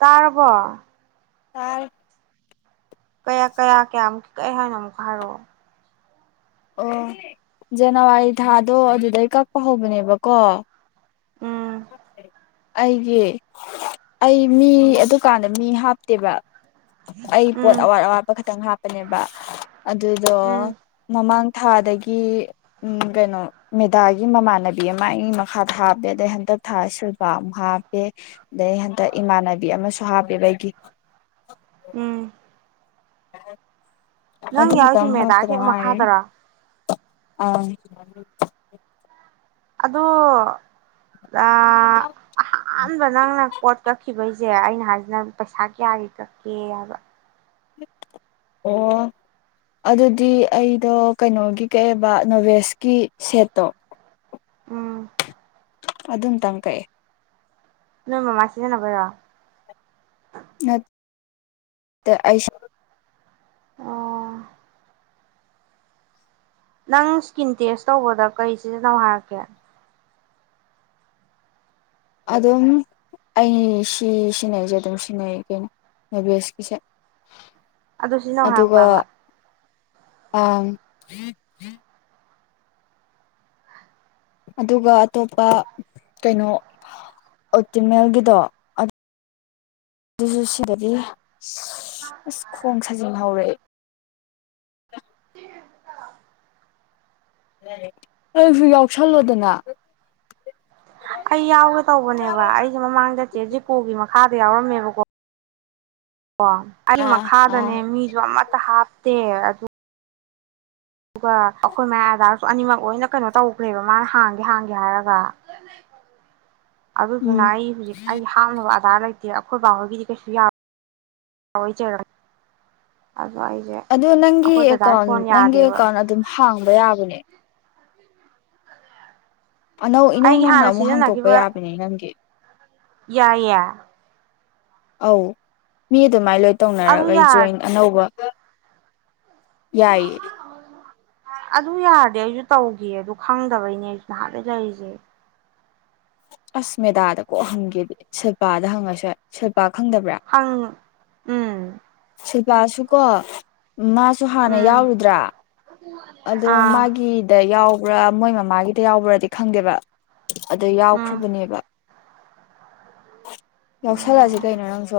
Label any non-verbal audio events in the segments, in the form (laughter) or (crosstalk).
ꯇꯥꯔꯔꯕ ꯑ ꯀꯌꯥ ꯀꯌꯥ ꯀꯌꯥꯃꯨꯛ ꯀꯩ ꯍꯥꯏꯅ ꯑꯃꯨꯛ ꯍꯥꯏꯔꯛꯑꯣ ꯑꯣ ꯖꯅꯋꯥꯔꯤ ꯊꯥꯗꯣ ꯑꯗꯨꯗꯩ ꯀꯛꯄ ꯍꯧꯕꯅꯦꯕꯀꯣ ꯎꯝ ꯑꯩꯒꯤ ꯑꯩ ꯃꯤ ꯎꯝ ꯑꯗꯨꯀꯥꯟꯗ ꯃꯤ ꯍꯥꯞ ꯇꯦꯕ ꯑꯩ ꯄꯣꯠ ꯎꯝ ꯑꯋꯥꯠ ꯑꯋꯥꯠꯄ ꯈꯛꯇꯪ ꯍꯥꯞꯄꯅꯦꯕ ꯑꯗꯨꯗꯣ ꯎꯝ ꯃꯃꯥꯡ ꯊꯥꯗꯒꯤ ꯎꯝ ꯀꯩꯅꯣ ꯃꯦꯗꯥꯒꯤ ꯃꯃꯥꯟꯅꯕꯤ ꯑꯃ ꯑꯩꯒꯤ ꯃꯈꯥ ꯊꯥꯕꯗ ꯑꯗꯩ ꯍꯟꯗꯛ ꯊꯥ ꯁꯜꯕ ꯑꯃꯨꯛ ꯍꯥꯞꯄꯦ ꯑꯗꯩ ꯍꯟꯗꯛ ꯏꯃꯥꯟꯅꯕꯤ ꯑꯃꯁꯨ ꯍꯥꯞꯄꯦꯕꯩꯒꯤ ꯎꯝ ꯑ ꯅꯪ ꯌꯥꯎꯔꯤꯁꯤ ꯃꯦꯗꯥ ꯍꯦꯛ ꯃꯈꯥꯗꯔ ꯑꯥ ꯑꯗ ꯑ ꯑꯥꯟꯕꯕ ꯅꯪꯅꯦ ꯄꯣꯠ ꯀ ꯀꯛꯈꯤꯕꯩꯁꯦ ꯑꯩꯅ ꯍꯥꯏꯁꯤꯅ ꯄꯩꯁꯥ ꯀꯌꯥꯒꯤ ꯀꯛꯀꯦ ꯍꯥꯏꯕ ꯑꯣ ꯑꯗꯨꯗꯤ ꯑꯩꯗꯣ ꯀꯩꯅꯣꯒꯤ ꯀꯛꯑꯕ ꯅꯣꯚꯦꯁꯀꯤ ꯁꯦꯠꯇꯣ ꯎꯝ ꯑꯗꯨꯝ ꯇꯪ ꯀꯩꯑꯦ ꯅꯣꯏ ꯃꯃꯥꯏꯁꯤꯗ ꯅꯕꯔꯣ ꯅꯠ ꯑꯣ ꯅꯪ ꯏꯁꯀꯤꯟ ꯇꯦꯁ ꯇꯧꯕꯗ ꯀꯔꯤ ꯁꯤꯖꯤꯟꯅꯧ ꯍꯥꯏꯔꯛꯀꯦ ꯑꯗꯨꯝ ꯑꯩ ꯁꯤ ꯁꯤꯖꯤꯟꯅꯩꯁꯦ ꯑꯗꯨꯝ ꯁꯤꯖꯤꯟꯅꯩ ꯀꯩꯅꯣ ꯅꯕꯁꯀꯤꯁꯦ ꯑꯗꯨ ꯁꯤ ꯅꯧ ꯍꯥꯏꯔꯛꯄ꯭ꯔꯕ ꯑꯥ ꯑꯗꯨꯒ ꯑꯇꯣꯞꯄ ꯀꯩꯅꯣ ꯑꯣꯇꯤꯃꯦꯜꯒꯤꯗꯣ ꯑꯗꯨꯁꯨ ꯁꯤꯗꯗꯤ ꯑ ꯑꯁ ꯈꯣꯡ ꯁꯥꯖꯤꯟ ꯍꯧꯧꯔꯛꯦ ꯅꯁꯨ ꯌꯥꯎꯁꯜꯂꯣꯗꯅ ꯑꯩ ꯌꯥꯎꯒꯦ ꯇꯧꯕꯅꯦꯕ ꯑꯩꯁꯦ ꯃꯃꯥꯡꯗ ꯆꯦ ꯖꯤꯀꯣꯒꯤ ꯃꯈꯥꯗ ꯌꯥꯋꯥꯔ ꯃꯌꯥꯝꯕꯀꯣ ꯑꯣ ꯑꯩ ꯑꯥ ꯑꯥ ꯃꯈꯥꯗꯅꯦ ꯃꯤꯁꯨ ꯑꯃꯠꯇ ꯍꯥꯞꯄ ꯑꯗꯨ ꯑꯗꯨꯒ ꯑꯩꯈꯣꯏ ꯃꯌꯥ ꯑꯗꯥꯔꯁꯨ ꯑꯅꯤꯃꯛ ꯂꯣꯏꯅ ꯀꯩꯅꯣ ꯇꯧꯈ꯭ꯔꯦꯕ ꯃꯥꯅ ꯍꯥꯡꯒꯦ ꯍꯥꯡꯒꯦ ꯍꯥꯏꯔꯒ ꯎꯝ ꯑꯗꯨꯗꯨꯅ ꯑꯩ ꯍꯧꯖꯤꯛ ꯑꯩ ꯍꯥꯞꯅꯕ ꯑꯙꯥꯔ ꯂꯩꯇꯦ ꯑꯩꯈꯣꯏ ꯕꯥꯍꯣꯏꯒꯤꯗꯤ ꯀꯩꯁꯨ ꯌꯥ ꯑ ꯅꯪꯒꯤ ꯑꯦꯀꯥꯎꯟ ꯅꯪꯒꯤ ꯌꯥꯗꯦꯕ ꯑꯦꯀꯥꯎꯟ ꯑꯗꯨꯝ ꯍꯥꯡꯕ ꯌꯥꯕꯅꯦ ꯑꯅꯧ ꯏꯅꯧ ꯑꯩꯒꯤ ꯅꯧꯅ ꯍꯥꯟꯅ ꯑꯃꯨꯛ ꯍꯥꯡꯇꯣꯛꯄ ꯌꯥꯕꯅꯤ ꯅꯪꯒꯤ ꯌꯥꯏ ꯌꯥ ꯑꯧ ꯃꯤ ꯑꯗꯨꯃꯥꯏ ꯂꯣꯏ ꯑꯗꯨ ꯇꯧꯅꯔꯒ ꯑꯩ ꯌꯥꯔ ꯖꯣꯏꯟ ꯑꯅꯧꯕ ꯌꯥꯏꯌꯦ ꯑꯗꯨ ꯌꯥꯔꯗꯤ ꯑꯩꯁꯨ ꯇꯧꯈꯤ ꯑꯗꯨ ꯈꯪꯗꯕꯩꯅꯦ ꯑꯩꯁꯨ ꯅꯍꯥꯟꯗꯩ ꯂꯩꯔꯤꯁꯦ ꯑꯁ ꯃꯦꯗꯥꯗ ꯀꯣꯛ ꯍꯪꯒꯦꯗꯤ ꯁꯤꯜꯄꯥꯗ ꯍꯪꯉꯁꯦꯜ ꯁꯤꯜꯄꯥ ꯈꯪꯗꯕ꯭ꯔꯥ ꯍꯪ ꯎꯝ ꯁꯤꯜꯄꯥꯁꯨ ꯀꯣ ꯃꯥꯁꯨ ꯍꯥꯟꯅ ꯎꯝ ꯌꯥꯎꯔꯨꯗ꯭ꯔꯥ ꯑꯗꯣ ꯑꯥ ꯃꯥꯒꯤꯗ ꯌꯥꯎ ꯄꯨꯔꯥ ꯃꯣꯏ ꯃꯃꯥꯒꯤꯗ ꯌꯥꯎꯕ꯭ꯔꯗꯤ ꯈꯪꯗꯦꯕ ꯑꯗꯨ ꯎꯝ ꯌꯥꯎꯈ꯭ꯔꯕꯅꯦꯕ ꯌꯥꯎꯁꯜꯂꯁꯤ ꯀꯩꯅꯣ ꯅꯪꯁꯨ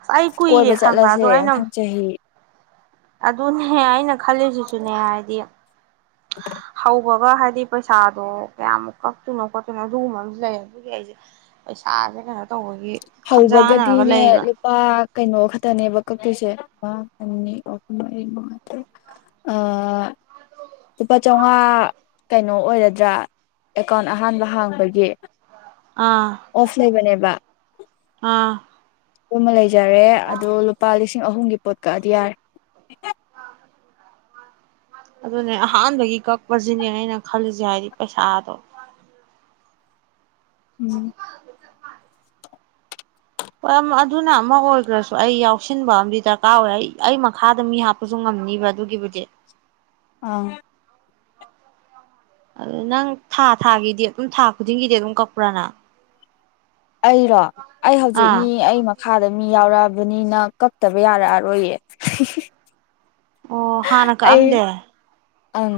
ꯑꯁ ꯑꯩ ꯀꯣꯏꯕ ꯀꯨꯏꯔꯦ ꯈꯟꯕ ꯑꯗꯣ ꯆꯠꯂꯁꯦ ꯑꯩꯅ ꯃꯊꯪ ꯆꯍꯤ ꯑꯗꯨꯅꯦ ꯑꯩꯅ ꯈꯜꯂꯤꯁꯤꯁꯨꯅꯦ ꯍꯥꯏꯗꯤ ꯍꯧꯕꯒ ꯍꯥꯏꯗꯤ ꯄꯩꯁꯥꯗꯣ ꯀꯌꯥꯃꯨꯛ ꯀꯛꯇꯣꯏꯅꯣ ꯈꯣꯠꯇꯣꯏꯅꯣ ꯑꯗꯨꯒꯨꯝꯕ ꯑꯃꯁꯨ ꯂꯩ ꯑꯗꯨꯒꯤ ꯑꯩꯁꯦ ꯄꯩꯁꯥꯁꯦ ꯀꯩꯅꯣ ꯇꯧꯕꯅꯦ ꯍꯧꯕꯒꯗꯤꯅꯦ ꯂꯨꯄꯥ ꯀꯩꯅꯣ ꯈꯛꯇꯅꯦꯕ ꯀꯛꯇꯣꯏꯁꯦ ꯑꯅꯤ ꯑꯍꯨꯝ ꯃꯔꯤꯉꯥ ꯇꯔ ꯂꯨꯄꯥ ꯆꯝꯃꯉꯥ ꯀꯩꯅꯣ ꯑꯣꯏꯒꯗ꯭ꯔꯥ ꯑꯦꯀꯥꯎꯟ ꯑꯍꯥꯟꯕ ꯍꯥꯡꯕꯒꯤ ꯑꯥ ꯑꯣꯐ ꯂꯩꯕꯅꯦꯕ ꯑꯥ ꯑꯗꯨꯃ ꯂꯩꯖꯔꯦ ꯑꯗꯣ ꯂꯨꯄꯥ ꯂꯤꯁꯤꯡ ꯑꯍꯨꯝꯒꯤ ꯄꯣꯠ ꯀꯛꯑꯗꯤ ꯌꯥꯔꯦ ꯑꯗꯨꯅꯦ ꯑꯍꯥꯟꯕꯒꯤ ꯀꯛꯄꯁꯤꯅꯦ ꯑꯩꯅ ꯈꯜꯂꯤꯁꯦ ꯍꯥꯏꯗꯤ ꯄꯩꯁꯥꯗꯣ ꯎꯝ ꯍꯣꯏ ꯑꯗꯨꯅ ꯑꯃ ꯑꯣꯏꯈ꯭ꯔꯁꯨ ꯑꯩ ꯌꯥꯎꯁꯤꯟꯕ ꯑꯃꯗꯤ ꯗꯔꯀꯥꯔ ꯑꯣꯏ ꯑꯩ ꯑꯩ ꯃꯈꯥꯗ ꯃꯤ ꯍꯥꯞꯄꯁꯨ ꯉꯝꯅꯤꯕ ꯑꯗꯨꯒꯤꯕꯨꯗꯤ ꯑꯥ ꯑꯗꯨ ꯅꯪ ꯊꯥ ꯊꯥꯒꯤꯗꯤ ꯑꯗꯨꯝ ꯊꯥ ꯈꯨꯗꯤꯡꯒꯤꯗꯤ ꯑꯗꯨꯝ ꯀꯛꯄ꯭ꯔꯥꯅ ꯑꯩꯔꯣ ꯑꯩ ꯍꯧꯖꯤꯛ ꯑꯥ ꯃꯤ ꯑꯩ ꯃꯈꯥꯗ ꯃꯤ ꯌꯥꯎꯔꯛꯑꯕꯅꯤꯅ ꯀꯛꯇꯕ ꯌꯥꯔꯛꯑꯔꯣꯏꯌꯦ ꯑꯣ ꯍꯥꯟꯅ ꯑꯩ ꯀꯛꯑꯝꯗꯦ ꯑꯪ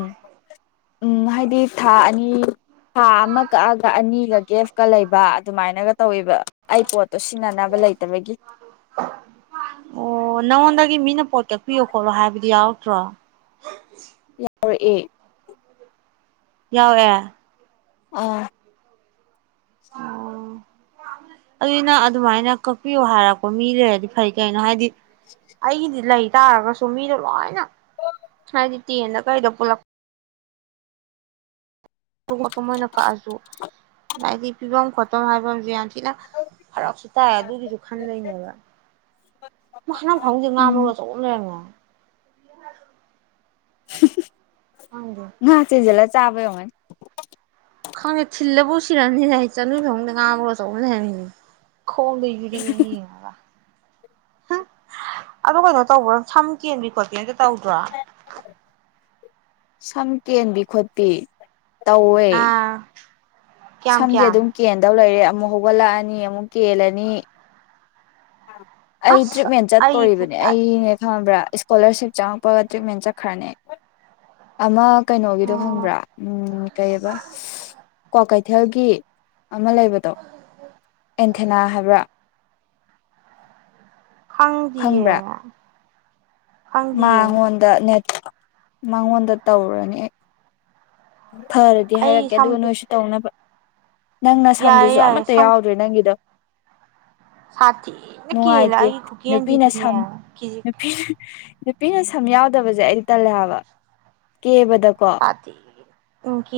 ꯎꯝ ꯍꯥꯏꯗꯤ ꯊꯥ ꯑꯅꯤ ꯊꯥ ꯑꯃ ꯀꯛꯑꯒ ꯑꯅꯤꯒ ꯒꯦꯐꯀ ꯂꯩꯕ ꯑꯗꯨꯃꯥꯏꯅꯒ ꯇꯧꯋꯦꯕ ꯑꯩ ꯄꯣꯠꯇꯣ ꯁꯤꯟꯅꯅꯕ ꯂꯩꯇꯕꯒꯤ ꯑꯣ ꯅꯪꯉꯣꯟꯗꯒꯤ ꯃꯤꯅ ꯄꯣꯠ ꯀꯛꯄꯤꯌꯣ ꯈꯣꯠꯂꯣ ꯍꯥꯏꯕꯗꯤ ꯌꯥꯎꯔꯛꯇ꯭ꯔꯣ ꯌꯥꯎꯔꯛꯑꯦ ꯌꯥꯎꯦ ꯑꯥ ꯑꯣ ꯑꯗꯨꯒꯤꯅ ꯑꯗꯨꯃꯥꯏꯅ ꯀꯛꯄꯤꯌꯣ ꯍꯥꯏꯔꯛꯄ ꯃꯤ ꯂꯩꯔꯗꯤ ꯐꯩ ꯀꯩꯅꯣ ꯍꯥꯏꯗꯤ ꯑꯩꯗꯂ ꯑꯩ ꯇꯥꯔꯒꯁꯨ ꯃꯤꯗꯣ ꯂꯣꯏꯅ ꯍꯥꯏꯗꯤ ꯇꯦꯟꯗ ꯀꯩꯗ ꯄꯨꯂꯛꯄ ꯈꯣꯠꯄ ꯃꯣꯏꯅ ꯀꯛꯑꯁꯨ ꯍꯥꯏꯗꯤ ꯄꯤꯐꯝ ꯈꯣꯠꯐꯝ ꯍꯥꯏꯐꯝꯁꯦ ꯌꯥ ꯁꯤꯅ ꯐꯔꯛꯁꯨ ꯇꯥꯏ ꯑꯗꯨꯒꯤꯁꯨ ꯈꯟꯗꯣꯏꯅꯦꯕ ꯃꯈ ꯍꯅꯪ ꯐꯥꯎꯁꯦ ꯎꯝ ꯉꯥꯝꯃꯨꯔꯒ ꯆꯆꯨꯝ ꯂꯩꯔꯝꯉꯦ ꯏ ꯉ ꯆꯦꯖꯂ ꯆꯥꯕꯃ ꯈꯪꯗꯦ ꯊꯤꯜꯂꯕꯨ ꯎꯁꯤꯔꯅꯤꯅꯦ ꯍꯥꯏ ꯆꯅꯨ ꯐꯗ ꯉꯥꯕ꯭ꯔꯒ ꯆꯧꯕꯅꯤ ꯍꯥꯏꯔꯃꯤꯅꯦ ꯈꯣꯡꯗ ꯌꯔꯤꯅꯤ ꯑꯗꯨ ꯀꯩꯅꯣ ꯇꯧꯕ꯭ꯔꯣ ꯁꯝ ꯀꯦꯟꯕꯤ ꯈꯣꯠꯀꯦꯇ ꯇꯧꯗ꯭ꯔꯣ ꯁꯝ ꯀꯦꯟꯕꯤ ꯈꯣꯠꯄꯤ ꯇꯧꯋꯦ ꯑꯥ ꯀꯌꯥꯝ ꯁꯝꯗꯤ ꯀꯌꯥꯝ ꯑꯗꯨꯝ ꯀꯦꯟꯗꯧ ꯂꯩꯔꯦ ꯑꯃꯨꯛ ꯍꯧꯒꯠꯂꯛꯑꯅꯤ ꯑꯃꯨꯛ ꯀꯦꯜꯂꯅꯤ ꯑꯩ ꯑꯁ ꯇ꯭ꯔꯤꯠꯃꯦꯟ ꯑꯩ ꯑꯣ ꯆꯠꯇꯣꯔꯤꯕꯅꯦ ꯑꯩꯅꯦ ꯈꯪꯕ꯭ꯔꯥ ꯏꯁꯀꯣꯂꯔꯁꯤꯞ ꯆꯪꯉꯛꯄꯒ ꯇ꯭ꯔꯤꯠꯃꯦꯟ ꯆꯠꯈ꯭ꯔꯅꯦ ꯑꯃ ꯀꯩꯅꯣꯒꯤꯗꯣ ꯈꯪꯕ꯭ꯔꯥ ꯎꯝ ꯀꯩꯕ ꯀ꯭ꯋꯥꯀꯩꯊꯦꯜꯒꯤ ꯑꯃ ꯂꯩꯕꯗꯣ ꯑꯦꯟꯊꯦꯅꯥ ꯍꯥꯏꯕ꯭ꯔꯥ ꯈꯪꯗꯤꯌꯦ ꯈꯪꯗꯤꯌꯦ ꯃꯥꯉꯣꯟꯗ ꯅ ꯃꯉꯣꯟꯗ ꯇꯧꯔꯅꯤ ꯑꯩ ꯐꯔꯗꯤ ꯑꯩ ꯍꯥꯏꯔꯛꯀꯦ ꯁꯝ ꯑꯗꯨꯒ ꯅꯣꯏꯁꯨ ꯇꯧꯅꯕ ꯅꯪꯅ ꯌꯥꯏꯌꯦ ꯁꯝꯗꯨꯁꯨ ꯌꯥꯏꯌꯦ ꯑꯃꯠꯇ ꯁꯝ ꯌꯥꯎꯗ꯭ꯔꯦ ꯅꯪꯒꯤꯗꯣ ꯁꯥꯊꯤꯅ ꯀꯦꯂ ꯅꯨꯡꯉꯥꯏꯇꯦ ꯈꯨ ꯅꯨꯄꯤꯅ ꯁꯝ ꯀꯟꯗꯗꯅꯦꯦ ꯀꯖꯤ ꯅꯨꯄꯤ ꯅꯨꯄꯤꯅ ꯁꯝ ꯌꯥꯎꯗꯕꯁꯦ ꯑꯩꯗꯤ ꯇꯜꯂꯦꯕ ꯀꯦꯕ ꯁꯥꯇ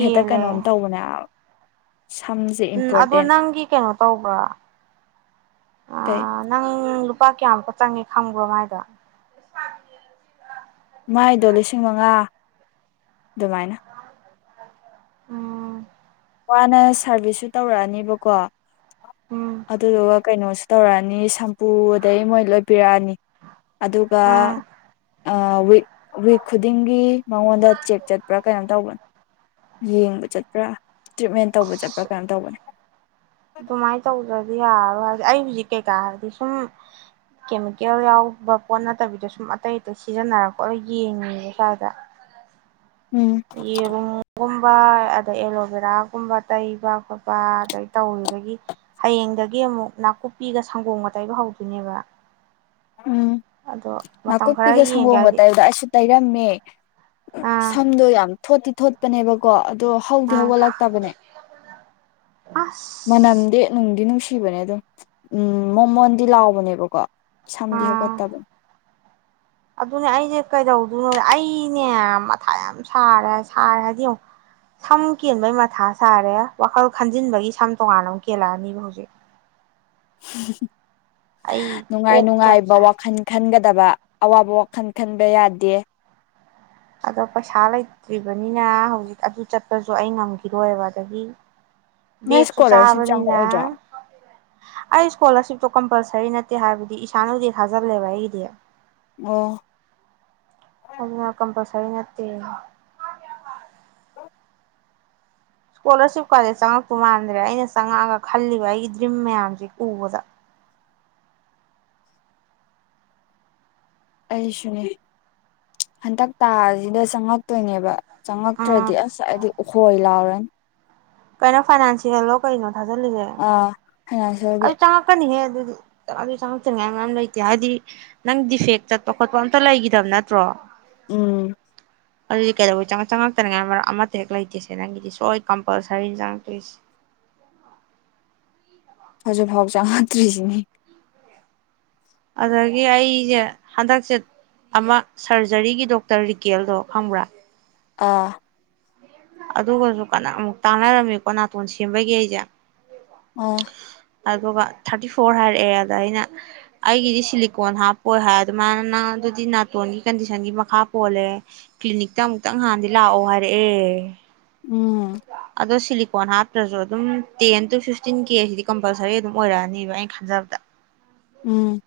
ꯍꯦꯛꯇ ꯀꯩꯅꯣꯝ ꯇꯧꯕꯅꯦ ꯁꯝꯁꯦ ꯎꯝ ꯑꯗꯣ ꯏꯝꯄꯣꯔꯇꯦꯟ ꯅꯪꯒꯤ ꯀꯩꯅꯣ ꯇꯧꯕ꯭ꯔ ꯀꯩ ꯅꯪ ꯂꯨꯄꯥ ꯀꯌꯥꯃꯨꯛ ꯆꯪꯉꯦ ꯈꯪꯕ꯭ꯔꯣ ꯃꯥꯏꯗ ꯃꯥꯏꯗꯣ ꯂꯤꯁꯤꯡ ꯃꯉꯥ ꯑꯗꯨꯃꯥꯏꯅ ꯎꯝ ꯋꯥꯅ ꯁꯥꯔꯚꯤꯁꯁꯨ ꯇꯧꯔꯛꯑꯅꯦꯕꯀꯣ ꯎꯝ ꯑꯗꯨꯗ ꯋꯥ ꯀꯥꯏꯩꯅꯁ ꯇꯧꯔꯛꯑꯅꯤ ꯁꯝꯄꯨ ꯑꯗꯩ ꯃꯣꯏ ꯂꯣꯏꯄꯤꯔꯛꯑꯅꯤ ꯑꯗꯨꯒ ꯑꯥ ꯋꯤꯛ ꯋꯤꯛ ꯈꯨꯗꯤꯡꯒꯤ ꯃꯉꯣꯟꯗ ꯆꯦꯛ ꯆꯠꯄ꯭ꯔꯥ ꯀꯩꯅꯣ ꯇꯧꯕꯅꯤ ꯌꯦꯡꯕ ꯆꯠꯠꯇ꯭ꯔꯥ ꯇ꯭ꯔꯤꯠꯃꯦꯟ ꯇꯧꯕ ꯆꯠꯄ꯭ꯔꯥ ꯀꯩꯅꯣ ꯇꯧꯕꯅꯤ ꯑꯗꯨꯃꯥꯏꯅ ꯇꯧꯗ꯭ꯔꯗꯤ ꯌꯥꯔꯣꯏ ꯍꯥꯏ ꯑꯩ ꯍꯧꯖꯤꯛ ꯀꯩꯀꯥ ꯍꯥꯏꯔꯗꯤ ꯁꯨꯝ ꯀꯦꯃꯤꯀꯦꯜ ꯌꯥꯎꯕ ꯄꯣꯠ ꯅꯠꯇꯕꯤꯗꯣ ꯁꯨꯝ ꯑꯇꯩ ꯑꯇꯩ ꯁꯤꯖꯤꯟꯅꯔꯛꯄ ꯌꯦꯡꯉꯤꯕ ꯁ꯭ꯋꯥꯏꯗ ꯎꯝ ꯌꯦꯔꯨꯝꯒꯨꯝ ꯑꯗꯩ ꯑꯦꯂꯣꯚꯦꯔꯥꯒꯨꯝꯕ ꯇꯩꯕ ꯈꯣꯠꯄ ꯑꯗꯩ ꯇꯧꯔꯤꯗꯒꯤ ꯍꯌꯦꯡꯗꯒꯤ ꯑꯃꯨꯛ ꯅꯥꯀꯨꯞꯄꯤꯒ ꯁꯪꯒꯣꯝꯒ ꯇꯩꯕ ꯍꯧꯗꯣꯏꯅꯦꯕ ꯎꯝ ꯑꯗꯣ ꯃꯇꯝ ꯈꯔ ꯅꯥꯀꯨꯞꯄꯤꯒ ꯌꯦꯡꯒꯦ ꯁꯪꯒꯣꯝꯒ ꯍꯥꯏꯗꯤ ꯇꯥꯏꯕꯗ ꯑꯩꯁꯨ ꯇꯩꯔꯝꯃꯦ ꯑꯥ ꯁꯝꯗꯣ ꯌꯥꯝ ꯊꯣꯠꯇꯤ ꯊꯣꯠꯇꯤ ꯄꯅꯦꯕꯀꯣ ꯑꯗꯣ ꯍꯧꯗꯤ ꯑꯥ ꯍꯧꯒꯠꯂꯛꯇꯕꯅꯦ ꯑꯁ ꯃꯅꯝꯗꯤ ꯅꯨꯡꯗꯤ ꯅꯨꯡꯁꯤ ꯁꯤꯕꯅꯦ ꯑꯗꯨꯝ ꯎꯝ ꯃꯣꯃꯣꯟꯗꯤ ꯂꯥꯎꯕꯅꯦꯕꯀꯣ ꯁꯝꯗꯤ ꯍꯧꯒꯠ ꯑꯥ ꯇꯕ ꯑꯗꯨꯅꯦ ꯑꯩꯖꯦ ꯀꯩꯗꯧꯗꯨꯏꯅꯣ ꯑꯩꯅꯦ ꯃꯊꯥ ꯌꯥꯝ ꯁꯥꯔꯦ ꯁꯥꯔꯦ ꯍꯥꯏꯗꯤ ꯌꯦꯡꯉꯨ ꯁꯝ ꯀꯦꯟꯕꯩ ꯃꯊꯥ ꯁꯥꯔꯦ, ꯋꯥꯈꯜ ꯈꯟꯖꯤꯟꯕꯒꯤ ꯁꯝ ꯇꯣꯉꯥꯟꯅ ꯑꯃꯛ ꯀꯦꯜꯂꯛꯑꯅꯤꯕ ꯍꯧꯖꯤꯛ꯫ (unintelligible) ꯑꯩ ꯅꯨꯡꯉꯥꯏ ꯀꯣꯛ ꯌꯥꯝ ꯅꯨꯡꯉꯥꯏꯕ ꯁꯥꯏ ꯋꯥꯈꯟ ꯈꯟꯒ ꯗꯕ ꯑꯋꯥꯕ ꯋꯥꯈꯟ ꯈꯟꯕ ꯌꯥꯗꯦ꯫ ꯑꯗꯣ ꯄꯩꯁꯥ ꯂꯩꯇ꯭ꯔꯤꯕꯅꯤꯅ ꯍꯧꯖꯤꯛ ꯑꯗꯨ ꯆꯠꯄꯖꯨ ꯑꯩ ꯉꯝꯒꯤꯔꯣꯏꯕ ꯑꯗꯒꯤ ꯅꯣꯏ ꯕꯦꯛꯁꯨ ꯏꯁꯀꯣꯂꯥꯔꯁꯤꯞ ꯆꯥꯕꯅꯤꯅ ꯆꯪꯉꯛꯑꯣꯏꯗ꯭ꯔꯣ ꯑꯩ ꯏ꯭ꯁꯀꯣꯂꯔꯁꯤꯞꯇꯣ ꯀꯝꯄꯜꯁꯔꯤ ꯅꯠꯇꯦ ꯍꯥꯏꯕꯗꯤ ꯏꯁꯥꯟ ꯎꯗꯦ ꯊꯥꯖꯜꯂꯦꯕ ꯑꯩꯒꯤꯗꯤ꯫ ꯑꯣ꯫ ꯑꯗꯨꯅ ꯀꯝꯄꯜꯁꯔꯤ ꯅꯠꯇꯦ (inaudible) ꯏ꯭ꯁꯀꯣꯂꯔꯁꯤꯞ ꯀꯥꯖꯦ ꯆꯪꯉꯛꯇꯨ ꯃꯥꯟꯗ꯭ꯔꯦ ꯑꯩꯅ ꯆꯪꯉꯛꯑꯒ ꯈꯜꯂꯤꯕ ꯑꯩꯒꯤ ꯗ꯭ꯔꯤꯝ ꯃꯌꯥꯝꯖꯦ ꯎꯕꯗ꯫ ꯑꯩꯁꯨꯅꯦ, ꯍꯟꯇꯛ ꯇꯥꯖꯤꯗ ꯆꯪꯉꯛꯇꯣꯏꯅꯦꯕ꯫ ꯎꯝ ꯆꯪꯉꯛꯇ꯭ꯔꯗꯤ ꯑꯁ ꯑꯩꯗꯤ ꯎꯍꯣꯏ ꯂꯥꯎꯔꯅꯤ꯫ ꯀꯩꯅꯣ ꯐꯥꯏꯅꯥꯟꯁꯤꯌꯦꯜꯂꯣ ꯀꯩꯅꯣ? ꯀꯥꯖꯂꯤꯖꯦ ꯑꯥ ꯐꯥꯏꯅꯥꯟꯁꯤꯌꯦꯜꯒꯤ ꯑꯗꯨ ꯆꯉꯀꯅꯤ ꯍꯥꯏꯌꯦ ꯑꯗꯨꯗꯤ ꯆꯪꯉꯛꯇꯅꯤꯉꯥꯏ ꯃꯌꯥꯝ ꯂꯩꯇꯦ ꯍꯥꯏꯗꯤ ꯅꯪ ꯗꯤꯐꯦꯛ ꯆꯠꯄ ꯈꯣꯠꯄ ꯑꯝꯇ ꯂꯩꯈꯤꯗꯕ ꯅꯠꯇ꯭ꯔꯣ ꯎꯝ ꯑꯗꯨꯗꯤ ꯀꯩꯗ ꯆꯪꯉꯛꯇꯅꯤꯉꯥꯏ ꯃꯔꯛ ꯑꯃꯠꯇ ꯍꯦꯛ ꯂꯩꯇꯦꯁꯦ ꯅꯪꯒꯤꯗꯤ ꯁꯣꯏ ꯀꯝꯄꯜꯁꯔꯤꯅꯤ ꯆꯪꯉꯛꯇꯣꯏꯁꯦ ꯍꯧꯖꯤꯛ ꯐꯥꯎ ꯆ ꯉꯛꯇ꯭ꯔꯤꯁꯤꯅꯤ ꯑꯗꯒꯤ ꯑꯩꯁꯦ ꯍꯟꯗꯛꯁꯦ ꯑꯃ ꯁꯔꯖꯔꯤꯒꯤ ꯗꯣꯛꯇꯔ ꯔꯤꯀꯦꯜꯗꯣ ꯈꯪꯕ꯭ꯔꯥ ꯑꯥ ꯑꯗꯨꯒꯁꯨ ꯀꯅꯥ ꯑꯃꯨꯛ ꯇꯥꯅꯔꯝꯃꯤꯀꯣ ꯅꯥꯇꯣꯟ ꯁꯦꯝꯕꯒꯤ ꯑꯩꯁꯦ ꯑ (unintelligible) ꯑꯗꯨꯒ ꯊꯥꯔꯇꯤ ꯐꯣꯔ ꯍꯥꯏꯔꯛꯑꯦ ꯑꯗ ꯑꯩꯅ ꯑꯩꯒꯤꯗꯤ ꯁꯤꯂꯤꯀꯣꯟ ꯍꯥꯞꯄꯣꯏ ꯍꯥꯏ ꯑꯗꯨꯃꯥꯏꯅ ꯅꯪ ꯑꯗꯨꯗꯤ ꯅꯥꯇꯣꯟꯒꯤ ꯀꯟꯗꯤꯁꯟꯒꯤ ꯃꯈꯥ ꯄꯣꯜꯂꯦ ꯀ꯭ꯂꯤꯅꯤꯛꯇ ꯑꯃꯨꯛꯇꯪ ꯅꯍꯥꯟꯗꯤ ꯂꯥꯛꯑꯣ ꯍꯥꯏꯔꯛꯑꯦ ꯎꯝ ꯑꯗꯣ ꯁꯤꯂꯤ ꯐꯣꯟ ꯍꯥꯞꯇ꯭ꯔꯁꯨ ꯑꯗꯨꯝ ꯇꯦꯟ ꯇꯨ ꯐꯤꯐꯇꯤꯟ ꯀꯦꯁꯤꯗꯤ ꯀꯝꯄꯜꯁꯔꯤ ꯑꯗꯨꯝ ꯑꯣꯏꯔꯛꯑꯅꯤꯕ ꯑꯩꯅ ꯈꯟꯖꯕꯗ ꯎꯝ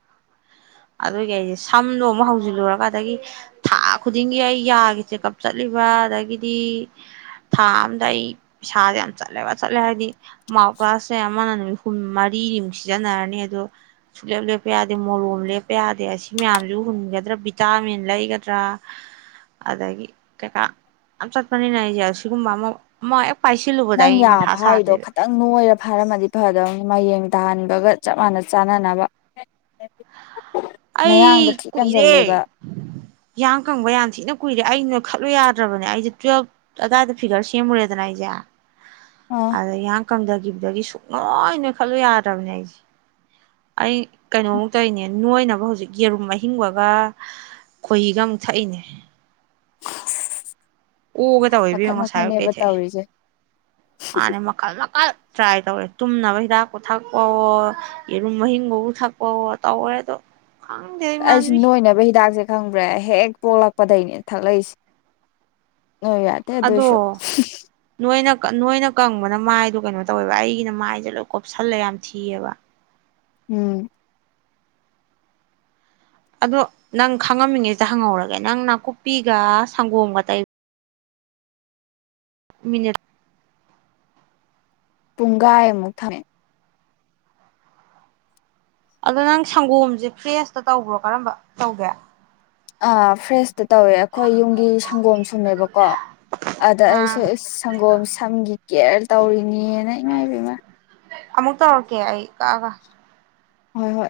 ꯑꯗꯨꯒꯤ ꯑꯩꯁꯦ ꯁꯝꯗꯣ ꯑꯃꯨꯛ ꯍꯧꯖꯤꯜꯂꯨꯔꯒ ꯑꯗꯒꯤ ꯊꯥ ꯈꯨꯗꯤꯡꯒꯤ ꯑꯩ ꯌꯥꯒꯤ ꯆꯦꯛꯀꯞ ꯆꯠꯂꯤꯕ ꯑꯗꯒꯤꯗꯤ ꯊꯥ ꯑꯝꯗ ꯑꯩ ꯄꯩꯁꯥꯁꯦ ꯌꯥꯝ ꯆꯠꯂꯦꯕ ꯆꯠꯂꯦ ꯍꯥꯏꯕꯗꯤ ꯃꯥꯎ ꯀ꯭ꯂꯥꯁꯁꯦ (unintelligible) ꯐꯨꯝ ꯃꯔꯤꯅꯤꯃꯨꯛ ꯁꯤꯖꯤꯟꯅꯔꯅꯤ ꯑꯗꯣ ꯁꯨꯛꯂꯦꯞ ꯂꯦꯞꯄ ꯌꯥꯗꯦ ꯃꯣꯔꯣꯝ ꯂꯦꯞꯄ ꯄ ꯌꯥꯗꯦ ꯑꯁꯤ ꯃꯌꯥꯝꯁꯨ ꯍꯨꯟꯒꯗ꯭ꯔꯥ ꯚꯤꯇꯥꯃꯤꯟ ꯂꯩꯒꯗ꯭ꯔꯥ ꯑꯗꯒꯤ ꯀꯩꯀꯥ ꯌꯥꯝ ꯆꯠꯄꯅꯤꯅ ꯑꯩꯁꯦ ꯑꯁꯤꯒꯨꯝꯕ ꯑꯃ ꯑꯃ ꯄꯥꯏꯁꯤꯜꯂꯨꯕꯗ ꯅꯪ ꯑꯩ ꯌꯥ ꯃꯊꯥ ꯐꯥꯔꯤꯗꯣ ꯁꯥꯗꯣꯏꯕ ꯈꯤꯇꯪ ꯅꯣꯏꯔ ꯐꯥꯔꯝꯃꯗꯤ ꯐꯗꯧꯅꯤ ꯃꯥ ꯌꯦꯡ ꯇꯥꯍꯟꯕꯒ ꯆꯞ ꯃꯥꯟꯅ ꯆꯥꯅꯅꯕ ꯑꯩ ꯀꯨꯏꯔꯦ ꯌꯌꯥꯡ ꯀꯪꯕ ꯌꯥꯃꯊꯤꯅ ꯀꯨꯏꯔꯦ ꯑꯩꯅ ꯈꯜꯂꯨ ꯌꯥꯗ꯭ꯔꯕꯅꯦ ꯑꯩꯁꯦ ꯇꯨꯋꯦꯜꯞ ꯑꯗꯨꯗꯥꯋꯥꯏꯗ ꯐꯤꯒꯔ ꯁꯦꯝꯃꯨꯔꯦꯗꯅ ꯑꯩꯁꯦ ꯑ ꯑꯗ ꯌꯥ ꯀꯝꯊꯈꯤꯕꯗꯒꯤ ꯁꯨꯡꯛꯂ ꯂꯣꯏ ꯑꯣꯏꯅ ꯈꯜꯂꯨ ꯌꯥꯗ꯭ꯔꯕꯅꯦ ꯑꯩꯁꯦ ꯑꯩ ꯀꯩꯅꯣꯃꯨꯛ ꯇꯧꯔꯤꯅꯦ ꯅꯣꯏꯅꯕ ꯍꯧꯖꯤꯛ ꯌꯦꯔꯨꯝ ꯑꯍꯤꯡꯕꯒ ꯈꯣꯏꯍꯤꯒ ꯑꯃꯨꯛ ꯊꯛꯏꯅꯦ ꯎꯒ ꯇꯕꯤ ꯃꯈꯟ ꯃꯁꯥꯏ ꯀꯩ ꯃꯈꯟꯅꯦꯕ ꯊ ꯇꯧꯔꯤꯁꯦ ꯃꯥꯅꯦ ꯃꯀꯜ ꯃꯀꯜ ꯇ꯭ꯔꯥꯏ ꯇꯧꯔꯦ ꯇꯨꯝꯅꯕ ꯍꯤꯗꯥꯛꯄꯨ ꯊꯛꯄꯋꯣ ꯌꯦꯔꯨꯝ ꯃꯍꯤꯡꯒꯕꯨ ꯊꯛꯄꯋꯣ ꯇꯧꯔꯦ ꯑꯗꯣ ꯈꯪꯗꯦ ꯑꯩꯁꯨ ꯏꯃꯥꯟꯕꯤ ꯅꯣꯏꯅꯕ ꯍꯤꯗꯥꯛꯁꯦ ꯈꯪꯕ꯭ꯔꯦ ꯍꯦꯛ ꯄꯣꯛꯂꯛꯄꯗꯒꯤꯩꯅꯦ ꯊꯛꯂꯛꯏꯁꯦ ꯑ ꯌꯥꯗꯦꯗꯣꯏꯁꯣ ꯑꯗꯣ ꯅꯣꯏꯅ ꯅꯣꯏꯅ ꯀꯪꯕꯅ ꯃꯥꯏꯗꯣ ꯀꯩꯅꯣ ꯇꯧꯋꯦꯕ ꯑꯩꯒꯤꯅ ꯃꯥꯏꯁꯦ ꯂꯣꯏ ꯀꯣꯞꯁꯜꯂꯦ ꯌꯥꯝ ꯊꯤꯑꯕ ꯎꯝ ꯑꯗꯣ ꯅꯪ ꯈꯪꯉꯝꯃꯤꯉꯩꯁꯤꯗ ꯍꯪꯍꯧꯔꯒꯦ ꯅꯪ ꯅꯥꯀꯨꯞꯄꯤꯒ ꯁꯪꯒꯣꯝꯒ ꯇ ꯃꯤꯅꯤꯠ ꯇꯨꯡꯒꯥꯥꯏ ꯃꯨꯊꯃꯦ ꯑꯗꯣ ꯅꯪ ꯁꯪꯒꯣꯝꯁꯦ ꯐ꯭ꯔꯦꯁꯇ ꯇꯧꯕ꯭ꯔꯣ ꯀꯔꯝꯕ ꯇꯧꯒꯦ ꯑ ꯐ꯭ꯔꯦꯁ ꯑ ꯇ ꯇꯧꯋꯦ ꯑꯩꯈꯣꯏ ꯌꯨꯝꯒꯤ ꯁꯪꯒꯣꯝ ꯁꯨꯝꯃꯦꯕꯀꯣ ꯑꯗ ꯑꯥ ꯑꯩꯁꯨ ꯁꯪꯒꯣꯝ ꯁꯝꯒꯤ ꯀꯦꯌꯔ ꯇꯧꯔꯤꯅꯦꯅ ꯏꯉꯥꯏ ꯄꯦꯝꯃ ꯑꯃꯃꯨꯛꯇꯛꯇ ꯑꯣꯀꯦ ꯀꯥꯒ ꯍꯣꯏ ꯍꯣꯏ